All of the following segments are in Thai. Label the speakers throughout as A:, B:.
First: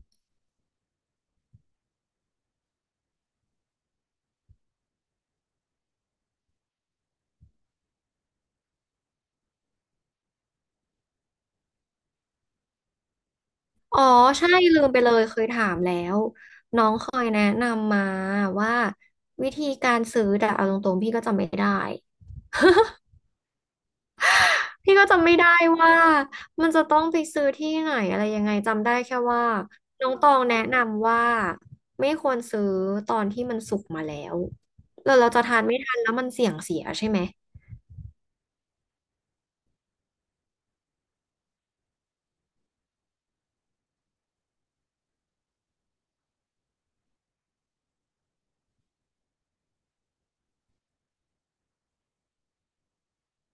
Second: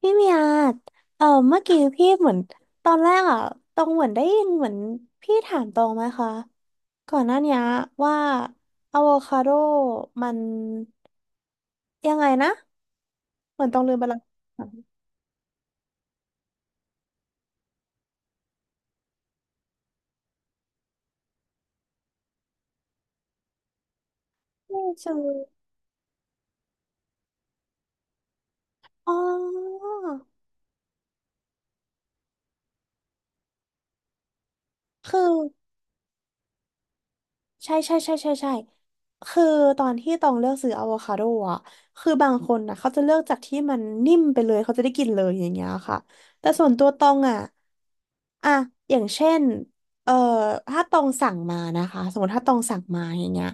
A: พี่เมียเออเมื่อกี้พี่เหมือนตอนแรกอ่ะตองเหมือนได้ยินเหมือนพี่ถามตองไหมคะก่อนหน้าเนี้ยว่าอะโวคาโดมันยังไงนะเหมือนตองลืม
B: อ๋อ
A: ไปแล้ว
B: ใช่ลืมไปเลยเคยถามแล้วน้องเคยแนะนำมาว่าวิธีการซื้อแต่เอาตรงๆพี่ก็จำไม่ได้
A: ไม่
B: พี่
A: เจ
B: ก็
A: อ
B: จำไม่ได้ว่ามันจะต้องไปซื้อที่ไหนอะไรยังไงจำได้
A: อ๋
B: แค่ว่า
A: อ
B: น้องตองแนะนำว่าไม่ควรซื้อตอนที่มันสุกมาแล้วแล้ว
A: คื
B: เราจะทาน
A: อ
B: ไม่ทันแล้วมันเสี่ยงเสียใช่ไหม
A: ใช่ใช่ใช่ใช่ใช่คือตอนที่ตองเลือกซื้ออะโวคาโดอะคือบางคนนะเขาจะเลือกจากที่มันนิ่มไปเลยเขาจะได้กินเลยอย่างเงี้ยค่ะแต่ส่วนตัวตองอะอะอย่างเช่นเอ่อถ้าตองสั่งมานะคะสมมติถ้าตองสั่งมาอย่างเงี้ย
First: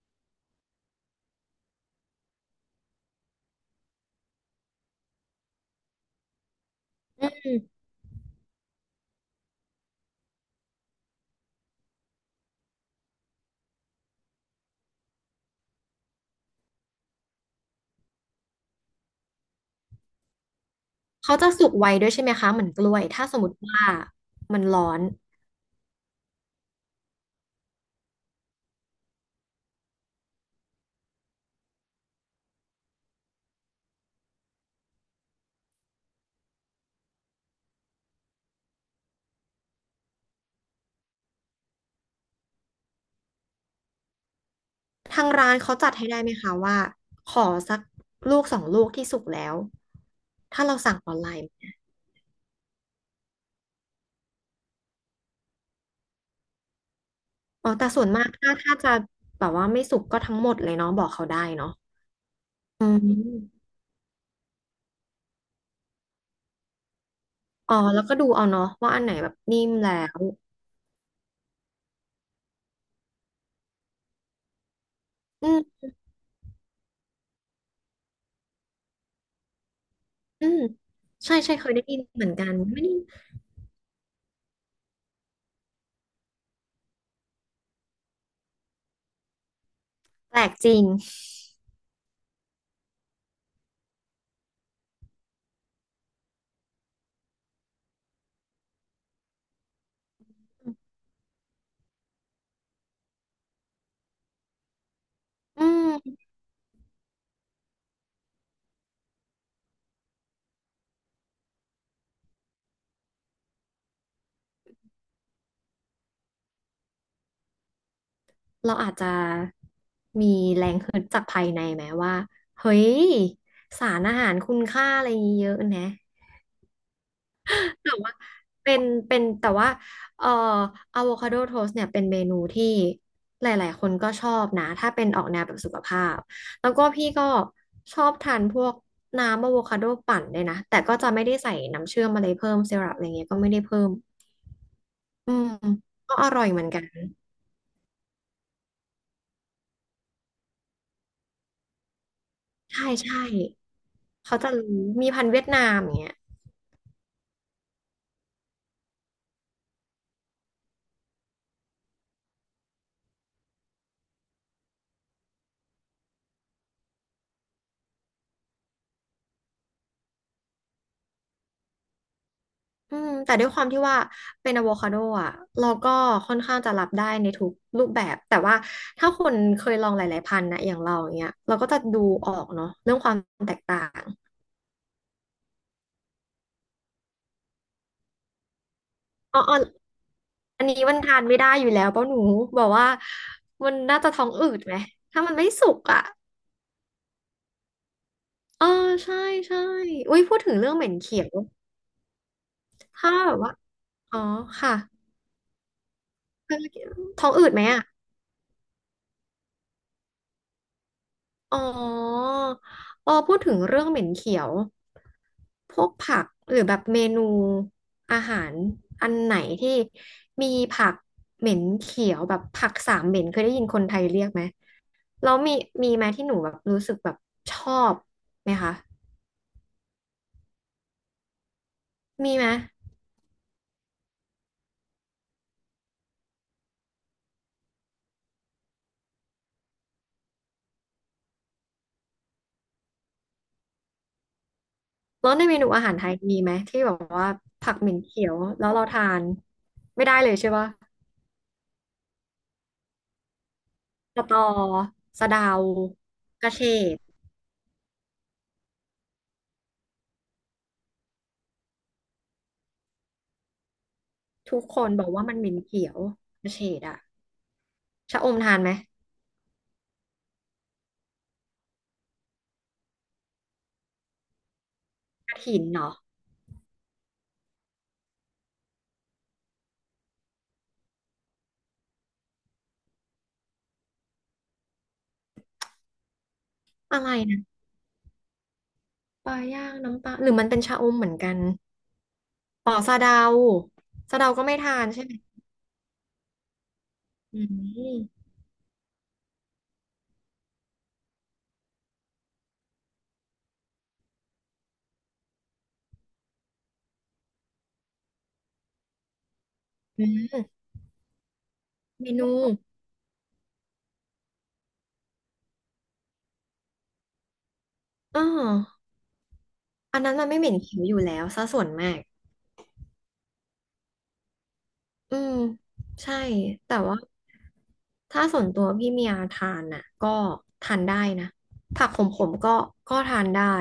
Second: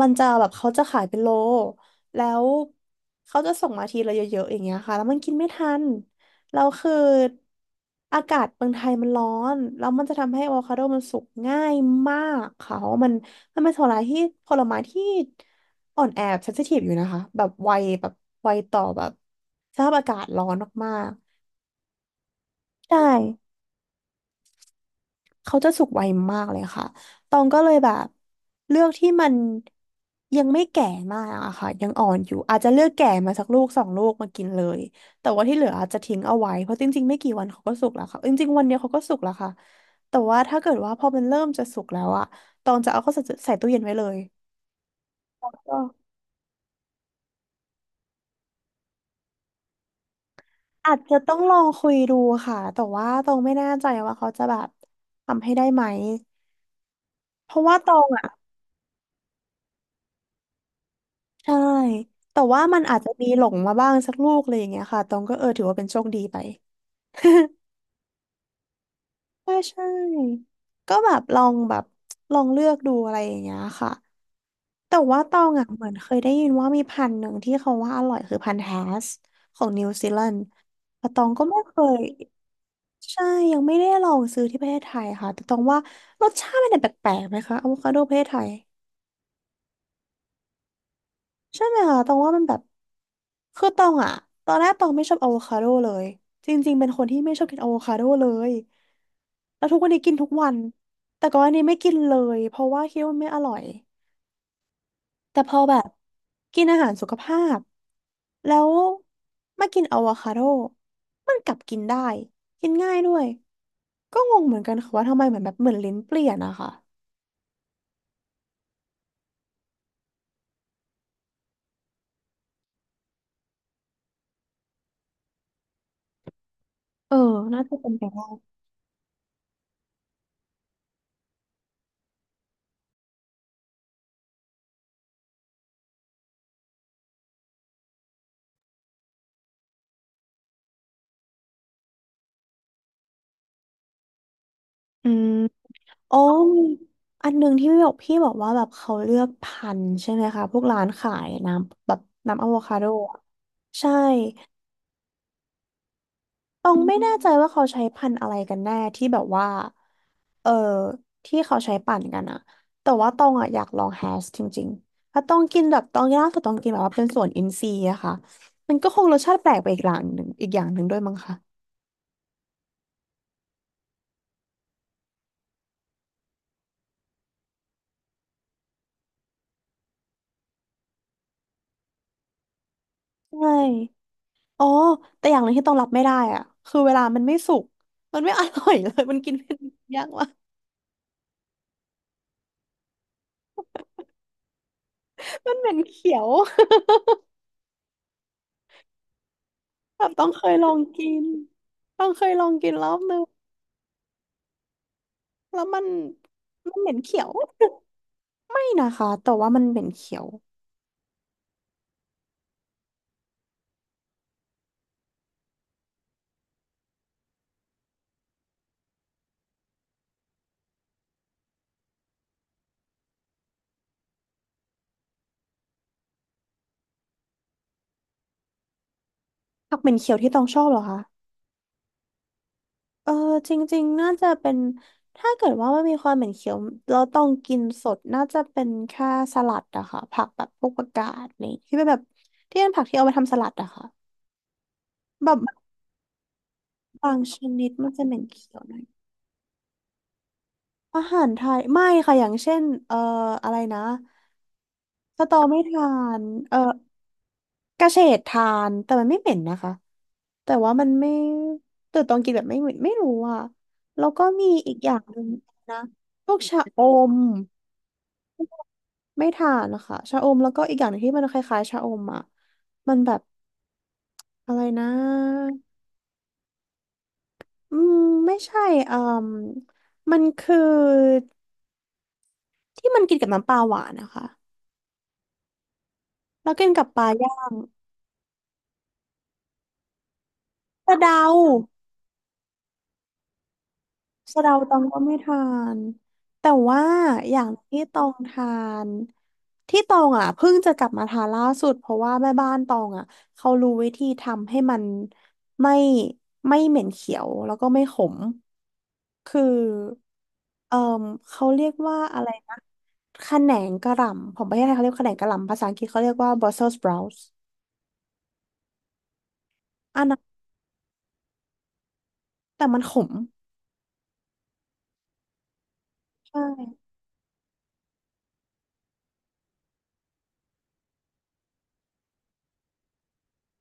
A: มันจะแบบเขาจะขายเป็นโลแล้วเขาจะส่งมาทีละเยอะๆอย่างเงี้ยค่ะแล้วมันกินไม่ทัน แล้วคือ
B: อืม
A: อากาศเมืองไทยมันร้อนแล้วมันจะทำให้อะโวคาโดมันสุกง่ายมากค่ะเพราะว่ามันเป็นผลไม้ที่ผลไม้ที่อ่อนแอเซนซิทีฟอยู่นะคะ แบบไวแบบไวต่อแบบสภาพอากาศร้อนมาก
B: เขาจะสุกไวด้วยใช่ไหมคะเหมือนก
A: ๆ
B: ล้ว
A: ใช่
B: ยถ้าสมมติว่ามันร้อน
A: เขาจะสุกไวมากเลยค่ะตองก็เลยแบบเลือกที่มันยังไม่แก่มากอะค่ะยังอ่อนอยู่อาจจะเลือกแก่มาสักลูกสองลูกมากินเลยแต่ว่าที่เหลืออาจจะทิ้งเอาไว้เพราะจริงๆไม่กี่วันเขาก็สุกแล้วค่ะจริงๆวันเดียวเขาก็สุกแล้วค่ะแต่ว่าถ้าเกิดว่าพอมันเริ่มจะสุกแล้วอะตองจะเอาเข้าใส่ตู้เย็นไว้เลย
B: ทางร้านเขา
A: ก็
B: จัดให้ได้ไหมคะว่าขอสักลูกสองลูกที่สุกแล้วถ้าเรา
A: อา
B: สั่ง
A: จ
B: อ
A: จะ
B: อนไล
A: ต้อง
B: น์
A: ลองคุยดูค่ะแต่ว่าตองไม่แน่ใจว่าเขาจะแบบทำให้ได้ไหมเพราะ
B: อ๋อ
A: ว่า
B: แต่
A: ตอ
B: ส่ว
A: ง
B: นมา
A: อะ
B: กถ้าจะแบบว่าไม่สุกก็ทั้งหมดเลยเนาะบอกเขาได้
A: ใช่
B: เนาะ
A: แต่ว่ามัน
B: อื
A: อาจจะมีหลง
B: ม
A: มาบ้างสักลูกอะไรอย่างเงี้ยค่ะตองก็เออถือว่าเป็นโชคดีไป
B: อ๋อแล้วก็ดูเอาเนาะว่าอันไหนแบบ
A: ใช่
B: นิ่ม
A: ใช่
B: แล้ว
A: ก็แบบลองแบบลองเลือกดูอะไรอย่างเงี้ยค่ะ แต่ว่าตอ
B: อื
A: งอ่ะเห
B: ม
A: มือนเคยได้ยินว่ามีพันธุ์หนึ่งที่เขาว่าอร่อยคือพันธุ์แฮสของนิวซีแลนด์
B: อืม
A: แต่ตอง
B: ใช่
A: ก็
B: ใช่
A: ไม่
B: เคย
A: เค
B: ได้ยิ
A: ย
B: นเหมือนกันไม่ได้
A: ใช่ยังไม่ได้ลองซื้อที่ประเทศไทยค่ะ แต่ตองว่ารสชาติมันเนี่ยแปลกๆไหมคะอะโวคาโดประเทศไทย
B: แปลกจริง
A: ใช่ไหมคะตองว่ามันแบบคือตองอะตอนแรกตองไม่ชอบอะโวคาโดเลยจริงๆเป็นคนที่ไม่ชอบกินอะโวคาโดเลยแล้วทุกวันนี้กินทุกวันแต่ก่อนอันนี้ไม่กินเลยเพราะว่าคิดว่ามันไม่อร่อยแต่พอ
B: อื
A: แบบ
B: ม
A: กินอาหารสุขภาพแล้วมากินอะโวคาโดมันกลับกินได้กินง่ายด้วยก็งงเหมือนกันค่ะว่าทำไมเหมือนแบบเหมือนลิ้นเปลี่ยนอะค่ะ
B: เราอาจจะมีแรงฮึดจากภายในไหมว่าเฮ้ยสารอาหารคุณค่าอะไรเยอะนะ
A: เออน่าจะเป็
B: แต่
A: นไป
B: ว่า
A: ได้
B: เป็นแต่ว่าเอ่ออะโวคาโดโทสเนี่ยเป็นเมนูที่หลายๆคนก็ชอบนะถ้าเป็นออกแนวแบบสุขภาพแล้วก็พี่ก็ชอบทานพวกน้ำอะโวคาโดปั่นเลยนะแต่ก็จะไม่ได้ใส่น้ำเชื่อมอะไรเพิ่มซีรัปอะไรเงี้ยก็ไม่ได้เพิ่ม
A: อืม
B: อืมก็
A: โอ้
B: อร่อยเห
A: มี
B: มือนกัน
A: อันหนึ่งที่พี่บอกพี่บอกว่าแบบเขาเลือกพันธุ์ใช่ไหมคะพวกร้านขายน้ำแบบน้ำอะโวคา
B: ใช่
A: โดอะ
B: ใช่
A: ใช่
B: เขาจะรู้มีพันธุ์เวียดนามอย่างเงี้ย
A: ตองไม่แน่ใจว่าเขาใช้พันธุ์อะไรกันแน่ที่แบบว่าเออที่เขาใช้ปั่นกันอะแต่ว่าตองอะอยากลองแฮชจริงๆถ้าต้องกินแบบตองล่าสุดตองกินแบบว่าเป็นส่วนอินทรีย์อะค่ะมันก็คงรสชาติแปลกไปอีกอย่างหนึ่งอีกอย่างหนึ่งด้วยมั้งคะ
B: อืมแต่ด้วยความที่ว่าเป็นอะโวคาโดอ่ะเราก็ค่อนข้างจะรับได้ในทุกรูปแบบแต่ว่าถ้าคนเคยลองหลายๆพันธุ์นะอย่างเราอย่างเงี้ยเราก็จะดูออกเนาะเรื่องความ
A: ใช่
B: แตกต่าง
A: อ๋อแต่อย่างหนึ่งที่ต้องรับไม่ได้อะคือเวลามันไม่สุกมันไม่อร่อย เลยมันกิน
B: อ๋ออ๋
A: เป็
B: อ
A: นยากว่ะ
B: อันนี้มันทานไม่ได้อยู่แล้วเป้าหนูบอกว่ามันน่าจะท้องอืดไหมถ้ามันไม่
A: มันเห
B: สุ
A: ม็น
B: กอ่ะ
A: เขียว
B: เออใช่ใช่
A: แบบ
B: อุ้ย
A: ต้อง
B: พูด
A: เค
B: ถึ
A: ย
B: ง
A: ล
B: เรื่
A: อ
B: อง
A: ง
B: เหม็น
A: กิ
B: เขี
A: น
B: ยว
A: ต้องเคยลองกินรอบ
B: ถ้า
A: นึง
B: แบบว่าอ๋อค่ะ
A: แล้วมันเหม็นเขีย
B: ท้อ
A: ว
B: งอืดไหมอ่ะ
A: ไม่นะคะแต่ว่ามันเหม็นเขียว
B: อ๋อเออพูดถึงเรื่องเหม็นเขียวพวกผักหรือแบบเมนูอาหารอันไหนที่มีผักเหม็นเขียวแบบผักสามเหม็นเคยได้ยินคนไทยเรียกไหมแล้วมีไหมที่หนูแบบรู้สึกแบบชอบไหมคะ
A: ผักเหม็นเขียวที่ต้องชอบเหรอคะ
B: มีไหม
A: เออจริงๆน่าจะเป็นถ้าเกิดว่ามันมีความเหม็นเขียวเราต้องกินสดน่าจะเป็นแค่สลัดอะค่ะผักแบบพวกผักกาดนี่ที่เป็นแบบที่เป็นผักที่เอาไปทำสลัดอะค่ะแบ
B: แล้ว
A: บ
B: ในเมนูอาหารไทยมีไหมที่แบบ
A: บาง
B: ว่า
A: ชนิด
B: ผักเห
A: มัน
B: ม็น
A: จะเหม็
B: เขี
A: น
B: ยว
A: เขียว
B: แล้
A: ห
B: ว
A: น่อ
B: เรา
A: ย
B: ทานไม่ได้เลยใช่ปะ
A: อาหารไทยไม่ค่ะอย่างเช่นอะไรนะ
B: สะตอ
A: ส
B: สะ
A: ตอ
B: เดา
A: ไม่ทาน
B: กระ
A: เอ่อ
B: เฉด
A: กระเฉดทานแต่มันไม่เหม็นนะคะแต่ว่ามันไม่แต่ตอนกินแบบไม่เหม็นไม่รู้อ่ะแล้วก็มี
B: ทุก
A: อีก
B: ค
A: อ
B: น
A: ย่าง
B: บอก
A: หนึ่
B: ว่า
A: ง
B: มันเหม็น
A: นะ
B: เขียว
A: พวก
B: กระเฉ
A: ชะอ
B: ดอะ
A: ม
B: ชะอมทานไหม
A: ไม่ทานนะคะชะอมแล้วก็อีกอย่างหนึงที่มันคล้ายๆชะอมอ่ะมันแบบอะไรนะ
B: กระถินเนาะ
A: อืมไม่ใช่อืมมันคือที่มันกินกับน้ำปลาหวานนะคะ แล้วกินกับป
B: อะ
A: ลา
B: ไร
A: ย่า
B: นะ
A: ง
B: ปลาย่างน้ำปลาหรือมันเป็นชะอม
A: สะ
B: เหมือน
A: เดา
B: กันอ๋อสะเดาสะเดา
A: สะ
B: ก็
A: เดา
B: ไม่
A: ต
B: ทา
A: อง
B: น
A: ก็
B: ใช่ไห
A: ไม่
B: ม
A: ทานแต่ว่าอ
B: อื
A: ย่างที่ตอง
B: ม
A: ทานที่ตองอ่ะเพิ่งจะกลับมาทานล่าสุดเพราะว่าแม่บ้านตองอ่ะเขารู้วิธีทำให้มันไม่ไม่เหม็นเขียวแล้วก็ไม่ขมคือ
B: อืม
A: เอ่อเขาเรียกว่า
B: เม
A: อะ
B: นู
A: ไรนะขนงกระหล่ำของประเทศไทยเขาเรียกขนงกระหล่ำภาษาอังกฤษเขาเรียกว่า Brussels sprouts
B: อ๋ออั
A: อั
B: น
A: น
B: นั้น
A: นั้น
B: มันไม่เหม็นเขียวอยู่แล้วซะส่วนมาก
A: แต่มันขม
B: อืมใช่
A: ใช
B: แต่
A: ่
B: ว่าถ้าส่วนตัวพี่เมียทานน่ะก็ทานได้นะผักขมๆก็ทานได้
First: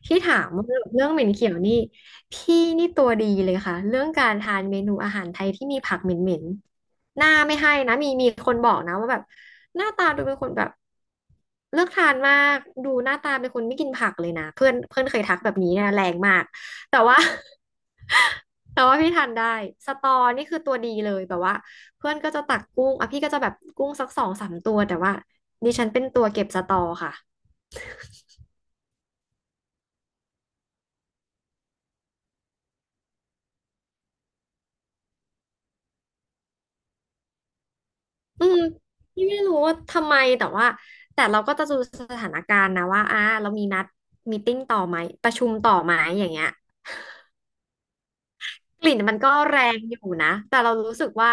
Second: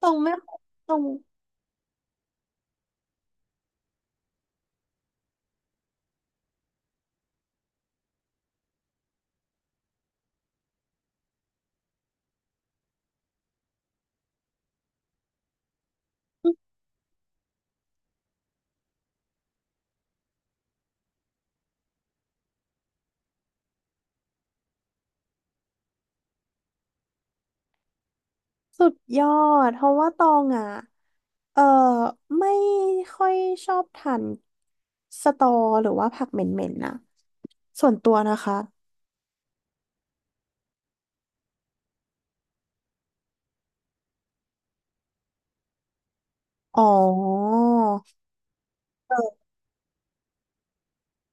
A: ตรง
B: ที่
A: ไม่
B: ถามว่าเรื
A: ตรง
B: ่องเหม็นเขียวนี่พี่นี่ตัวดีเลยค่ะเรื่องการทานเมนูอาหารไทยที่มีผักเหม็นๆหน้าไม่ให้นะมีคนบอกนะว่าแบบหน้าตาดูเป็นคนแบบเลือกทานมากดูหน้าตาเป็นคนไม่กินผักเลยนะเพื่อนเพื่อนเคยทักแบบนี้นะแรงมาก แต่ว่า แต่ว่าพี่ทานได้สตอนี่คือตัวดีเลยแบบว่าเพื่อนก็จะตักกุ้งอ่ะพี่ก็จะแบบกุ้งสักสองสามตัวแต่ว่าดิฉันเป็นตัวเก็บสตอค่ะ
A: สุดยอดเพราะว่าตองอ่ะเออไม่ค่อยชอบทานสตอหรือว่าผักเหม็นๆนะส่วนตัวนะ
B: อื
A: คะ
B: มพี่ไม่รู้ว่าทำไมแต่ว่าเราก็จะดูสถานการณ์นะว่าอ่ะเรามีนัดมีตติ้งต่อไหมประชุมต่อไหมอย่างเงี้ย
A: อ๋อ
B: กลิ่นมันก็
A: เออ
B: แรงอยู่นะแต่เรารู้สึกว่า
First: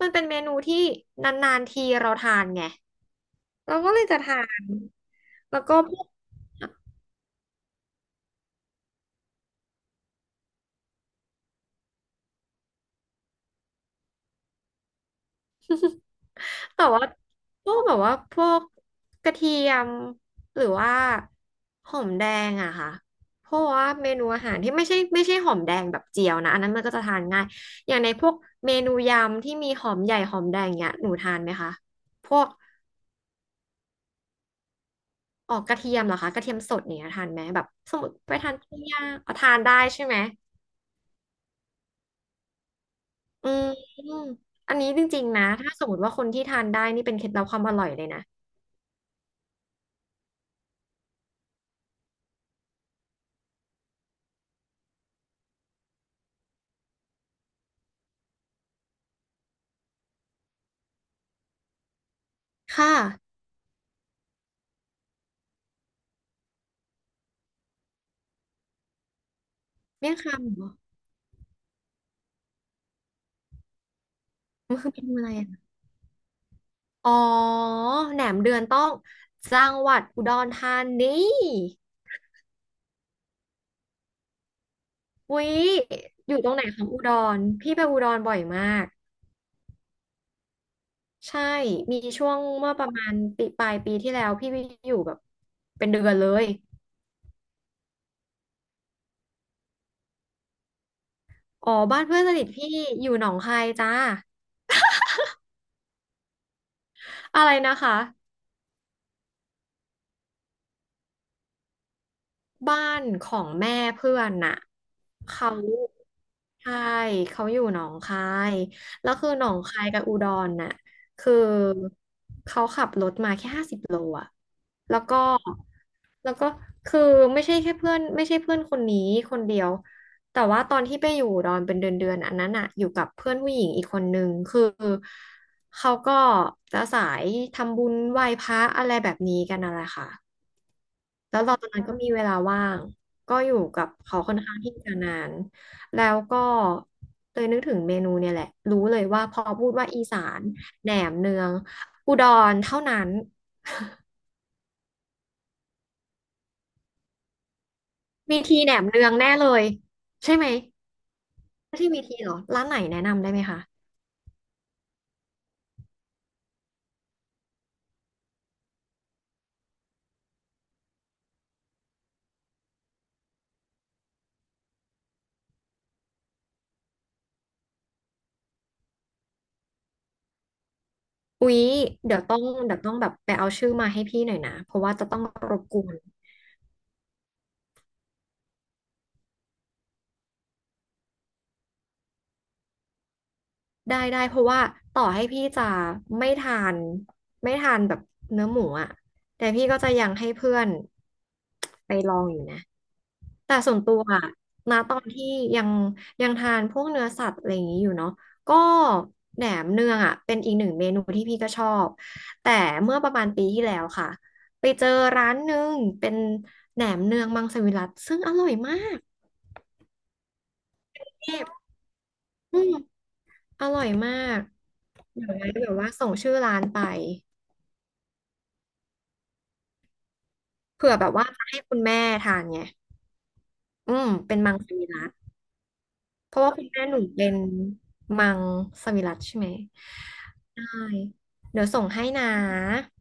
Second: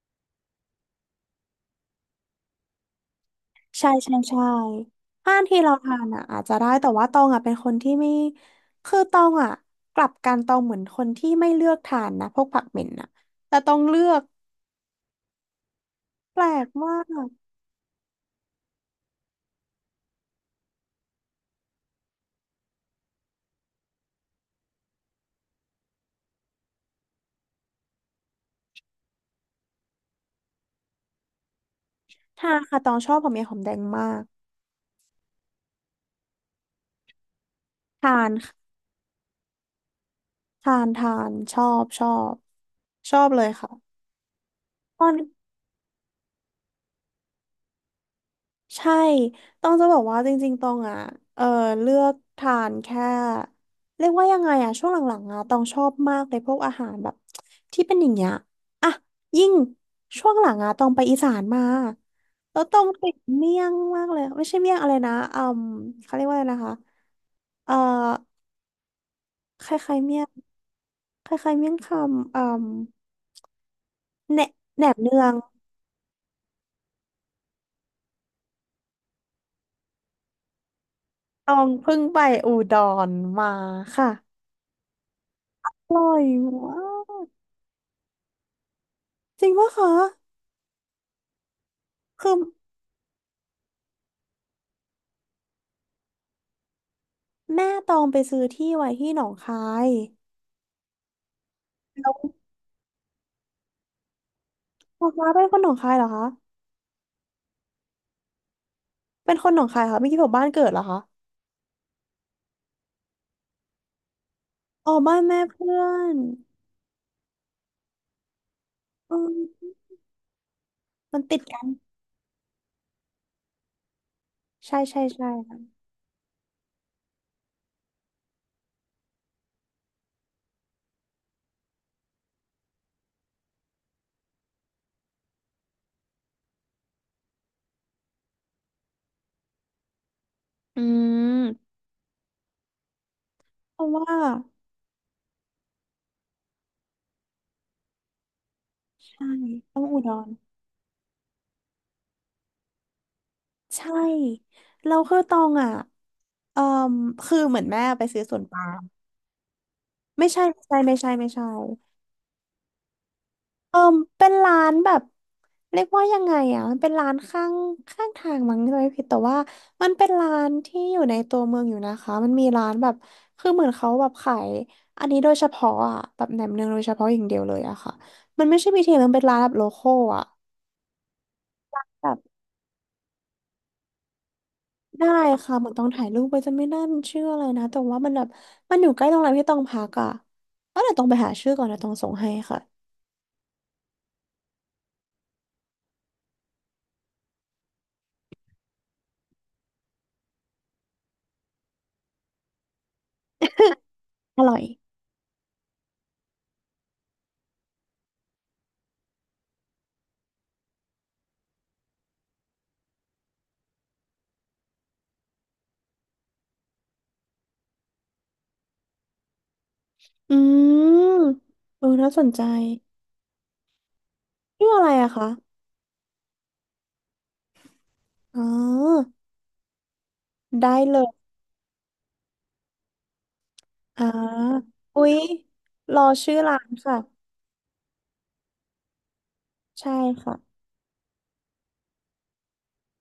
B: มันเป็นเมนูที่นานๆทีเราทานไงเรา
A: ใช่
B: ก็เลย
A: ใช่
B: จะทา
A: ใช่
B: น
A: ห้าน
B: แล้
A: ที่
B: ว
A: เรา
B: ก็พ
A: ทา
B: ว
A: น
B: ก
A: อ่ะอาจจะได้แต่ว่าตองอ่ะเป็นคนที่ไม่คือตองอ่ะกลับกันตองเหมือนคนที่ไม่เลือกทานนะพวกผักเหม็นอ่ะแต่ตองเลือกแปลก
B: แต่
A: มา
B: ว่า
A: ก
B: พวกแบบว่าพวกกระเทียมหรือว่าหอมแดงอะค่ะเพราะว่าเมนูอาหารที่ไม่ใช่หอมแดงแบบเจียวนะอันนั้นมันก็จะทานง่ายอย่างในพวกเมนูยำที่มีหอมใหญ่หอมแดงเนี้ยหนูทานไหมคะพวก
A: ทานค่ะตองชอบหอมแดงหอมแดงมาก
B: ออกกระเทียมเหรอคะกระเทียมสดเนี่ยทานไหมแบบสมม
A: ทา
B: ติ
A: น
B: ไปทานปิ้งย่างเอาทานได้ใช่ไหม
A: ทานทานชอบชอบชอบเลย
B: อื
A: ค่ะ
B: มอันนี้
A: ต
B: จ
A: อน
B: ริงๆนะถ้าสมมติว่าคนที่ทานได้นี่เป็นเคล็ดลับความอร่อยเลยนะ
A: ใช่ต้องจะบอกว่าจริงๆตองอ่ะเออเลือกทานแค่เรียกว่ายังไงอ่ะช่วงหลังๆอ่ะตองชอบมากเลยพวกอาหารแบบที่เป็นอย่างเงี้ยอ่ะยิ่งช่วงหลังอ่ะตองไปอีสานมาแล้วตอง
B: ค่ะ
A: ติดเมี่ยงมากเลยไม่ใช่เมี่ยงอะไรนะอืมเขาเรียกว่าอะไรนะคะเอ่อคล้ายๆ
B: เมี่ยง
A: เมี่ยง
B: คำเหรอ
A: คล้ายๆเมี่ยงคำอืมแหน
B: มัน
A: แหน
B: คือ
A: ม
B: เมนู
A: เนือ
B: อะไร
A: ง
B: อะ อ๋อแหนมเดือนต้องจังหวัดอุดรธานี
A: ตองเพิ่งไปอุดรมาค่ะ
B: วิ
A: อร่อย
B: อยู่ตรงไหน
A: มา
B: ของอุด
A: ก
B: รพี่ไปอุดรบ่อยมาก
A: จริงปะคะ
B: ใช่มีช่
A: คื
B: ว
A: อ
B: งเมื่อประมาณปีปลายปีที่แล้วพี่ไปอยู่แบบเป็นเดือนเลย
A: แม่ตองไปซื้อที่ไว้ที่หนองคาย
B: อ๋อบ้าน
A: แล้ว
B: เพื่อนสนิทพี่อยู่หนองคายจ้า
A: ป๊าป๊าเป็นคนหนองคายเหรอคะ
B: อะไรนะคะ
A: เป็นคนหนองคายค่ะไม่คิดว่าบ้านเกิดเหรอคะ
B: บ้านของแม่เพื่อนน่ะ
A: อ๋อบ้านแม่
B: เขา
A: เพื่อน
B: ใช่เขาอยู่หนองคายแล้ว
A: อื
B: คือหนอง
A: ม
B: คายกับอุดรน่ะ
A: มัน
B: คือ
A: ติดกัน
B: โลอะ
A: ใช่
B: แล้
A: ใช่
B: วก็
A: ใช่ค่ะ
B: แล้วก็คือไม่ใช่แค่เพื่อนไม่ใช่เพื่อนคนนี้คนเดียว แต่ว่าตอนที่ไปอยู่ดอนเป็นเดือนเดือนอันนั้นอะอยู่กับเพื่อนผู้หญิงอีกคนนึงคือเขาก็จะสายทำบุญไหว้พระอะไรแบบนี้กันอะไรค่ะ
A: อื
B: แล้วเราตอน
A: ม
B: นั้นก็มีเวลาว่างก็อยู่
A: เพ
B: กับ
A: ราะว่า
B: เขาค่อนข้างที่จะนานแล้วก็เลยนึกถึงเมนูเนี่ยแหละ รู้เลยว่า
A: ใช่
B: พอพูด
A: ต้อง
B: ว่า
A: อุ
B: อี
A: ด
B: สา
A: ร
B: นแหนมเนืองอุดรเท่านั้น
A: ใช่เราคือตองอ่ะเอ่อคือเหมือนแม่ไปซื้อส
B: มี
A: วน
B: ที
A: ปา
B: แหน
A: ล์ม
B: มเนืองแน่เลย
A: ไม่
B: ใช่
A: ใช่
B: ไหม
A: ไม่ใช่ไม่ใช่ไม่ใช่
B: ไม่ใช่มีทีเหรอร้านไหนแนะนำได้ไหมคะ
A: เออเป็นร้านแบบเรียกว่ายังไงอ่ะมันเป็นร้านข้างทางมั้งไม่ผิดแต่ว่ามันเป็นร้านที่อยู่ในตัวเมืองอยู่นะคะมันมีร้านแบบคือเหมือนเขาแบบขายอันนี้โดยเฉพาะอ่ะแบบแหนมเนืองโดยเฉพาะอย่างเดียวเลยอะค่ะมันไม่ใช่บีทีมันเป็นร้านแบบโลคอลอ่ะ
B: อุ๊ยเดี๋
A: แบบ
B: ยวต้องแบบไปเอาชื่อมาให้พี่หน่อยนะเพราะว่าจะ
A: ได้
B: ต้องร
A: ค่ะ
B: บ
A: เหมือน
B: ก
A: ต้อง
B: วน
A: ถ่ายรูปไปจะไม่แน่มันชื่ออะไรนะแต่ว่ามันแบบมันอยู่ใกล้โรงแรมที่ต้องพักอ่ะเออเดี๋ยวต้องไปหาชื่อก่อนนะต้องส่งให้ค่ะ
B: ได้ได้เพราะว่าต่อให้พี่จะไม่ทานแบบเนื้อหมูอะแต่พี่ก็จะยังให้เพื่อนไปลองอยู่นะ แต่ส่วนตัวอะ
A: อร่อย
B: ณตอนที่ยังทานพวกเนื้อสัตว์อะไรอย่างนี้อยู่เนาะก็แหนมเนืองอ่ะเป็นอีกหนึ่งเมนูที่พี่ก็ชอบแต่เมื่อประมาณปีที่แล้วค่ะไปเจอร้านหนึ่งเป็นแหนมเนืองมังสวิรัติซึ่งอร่อยมาก
A: อืม
B: เทพ
A: เออน่าสนใจ
B: อืมอร่อยมาก
A: ชื่ออะไรอะ
B: เดี๋
A: คะ
B: ยวไว้แบบว่าส่งชื่อร้านไป
A: อ๋อได้
B: เผื่อ
A: เล
B: แบบ
A: ย
B: ว่าจะให้คุณแม่ทานไงอื
A: อ่า
B: มเป็นมังสวิรั
A: อุ๊ย
B: ติ
A: รอ
B: เพ
A: ชื่อ
B: ราะว่า
A: ร้า
B: คุณ
A: น
B: แม่ห
A: ค่ะ
B: นูเป็นมังสวิรัติใช่ไหม
A: ใช่ค่ะ
B: ได้เดี๋ยวส่งให้นะ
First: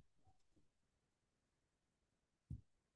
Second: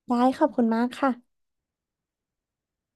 A: ได้ขอบคุณมากค่ะ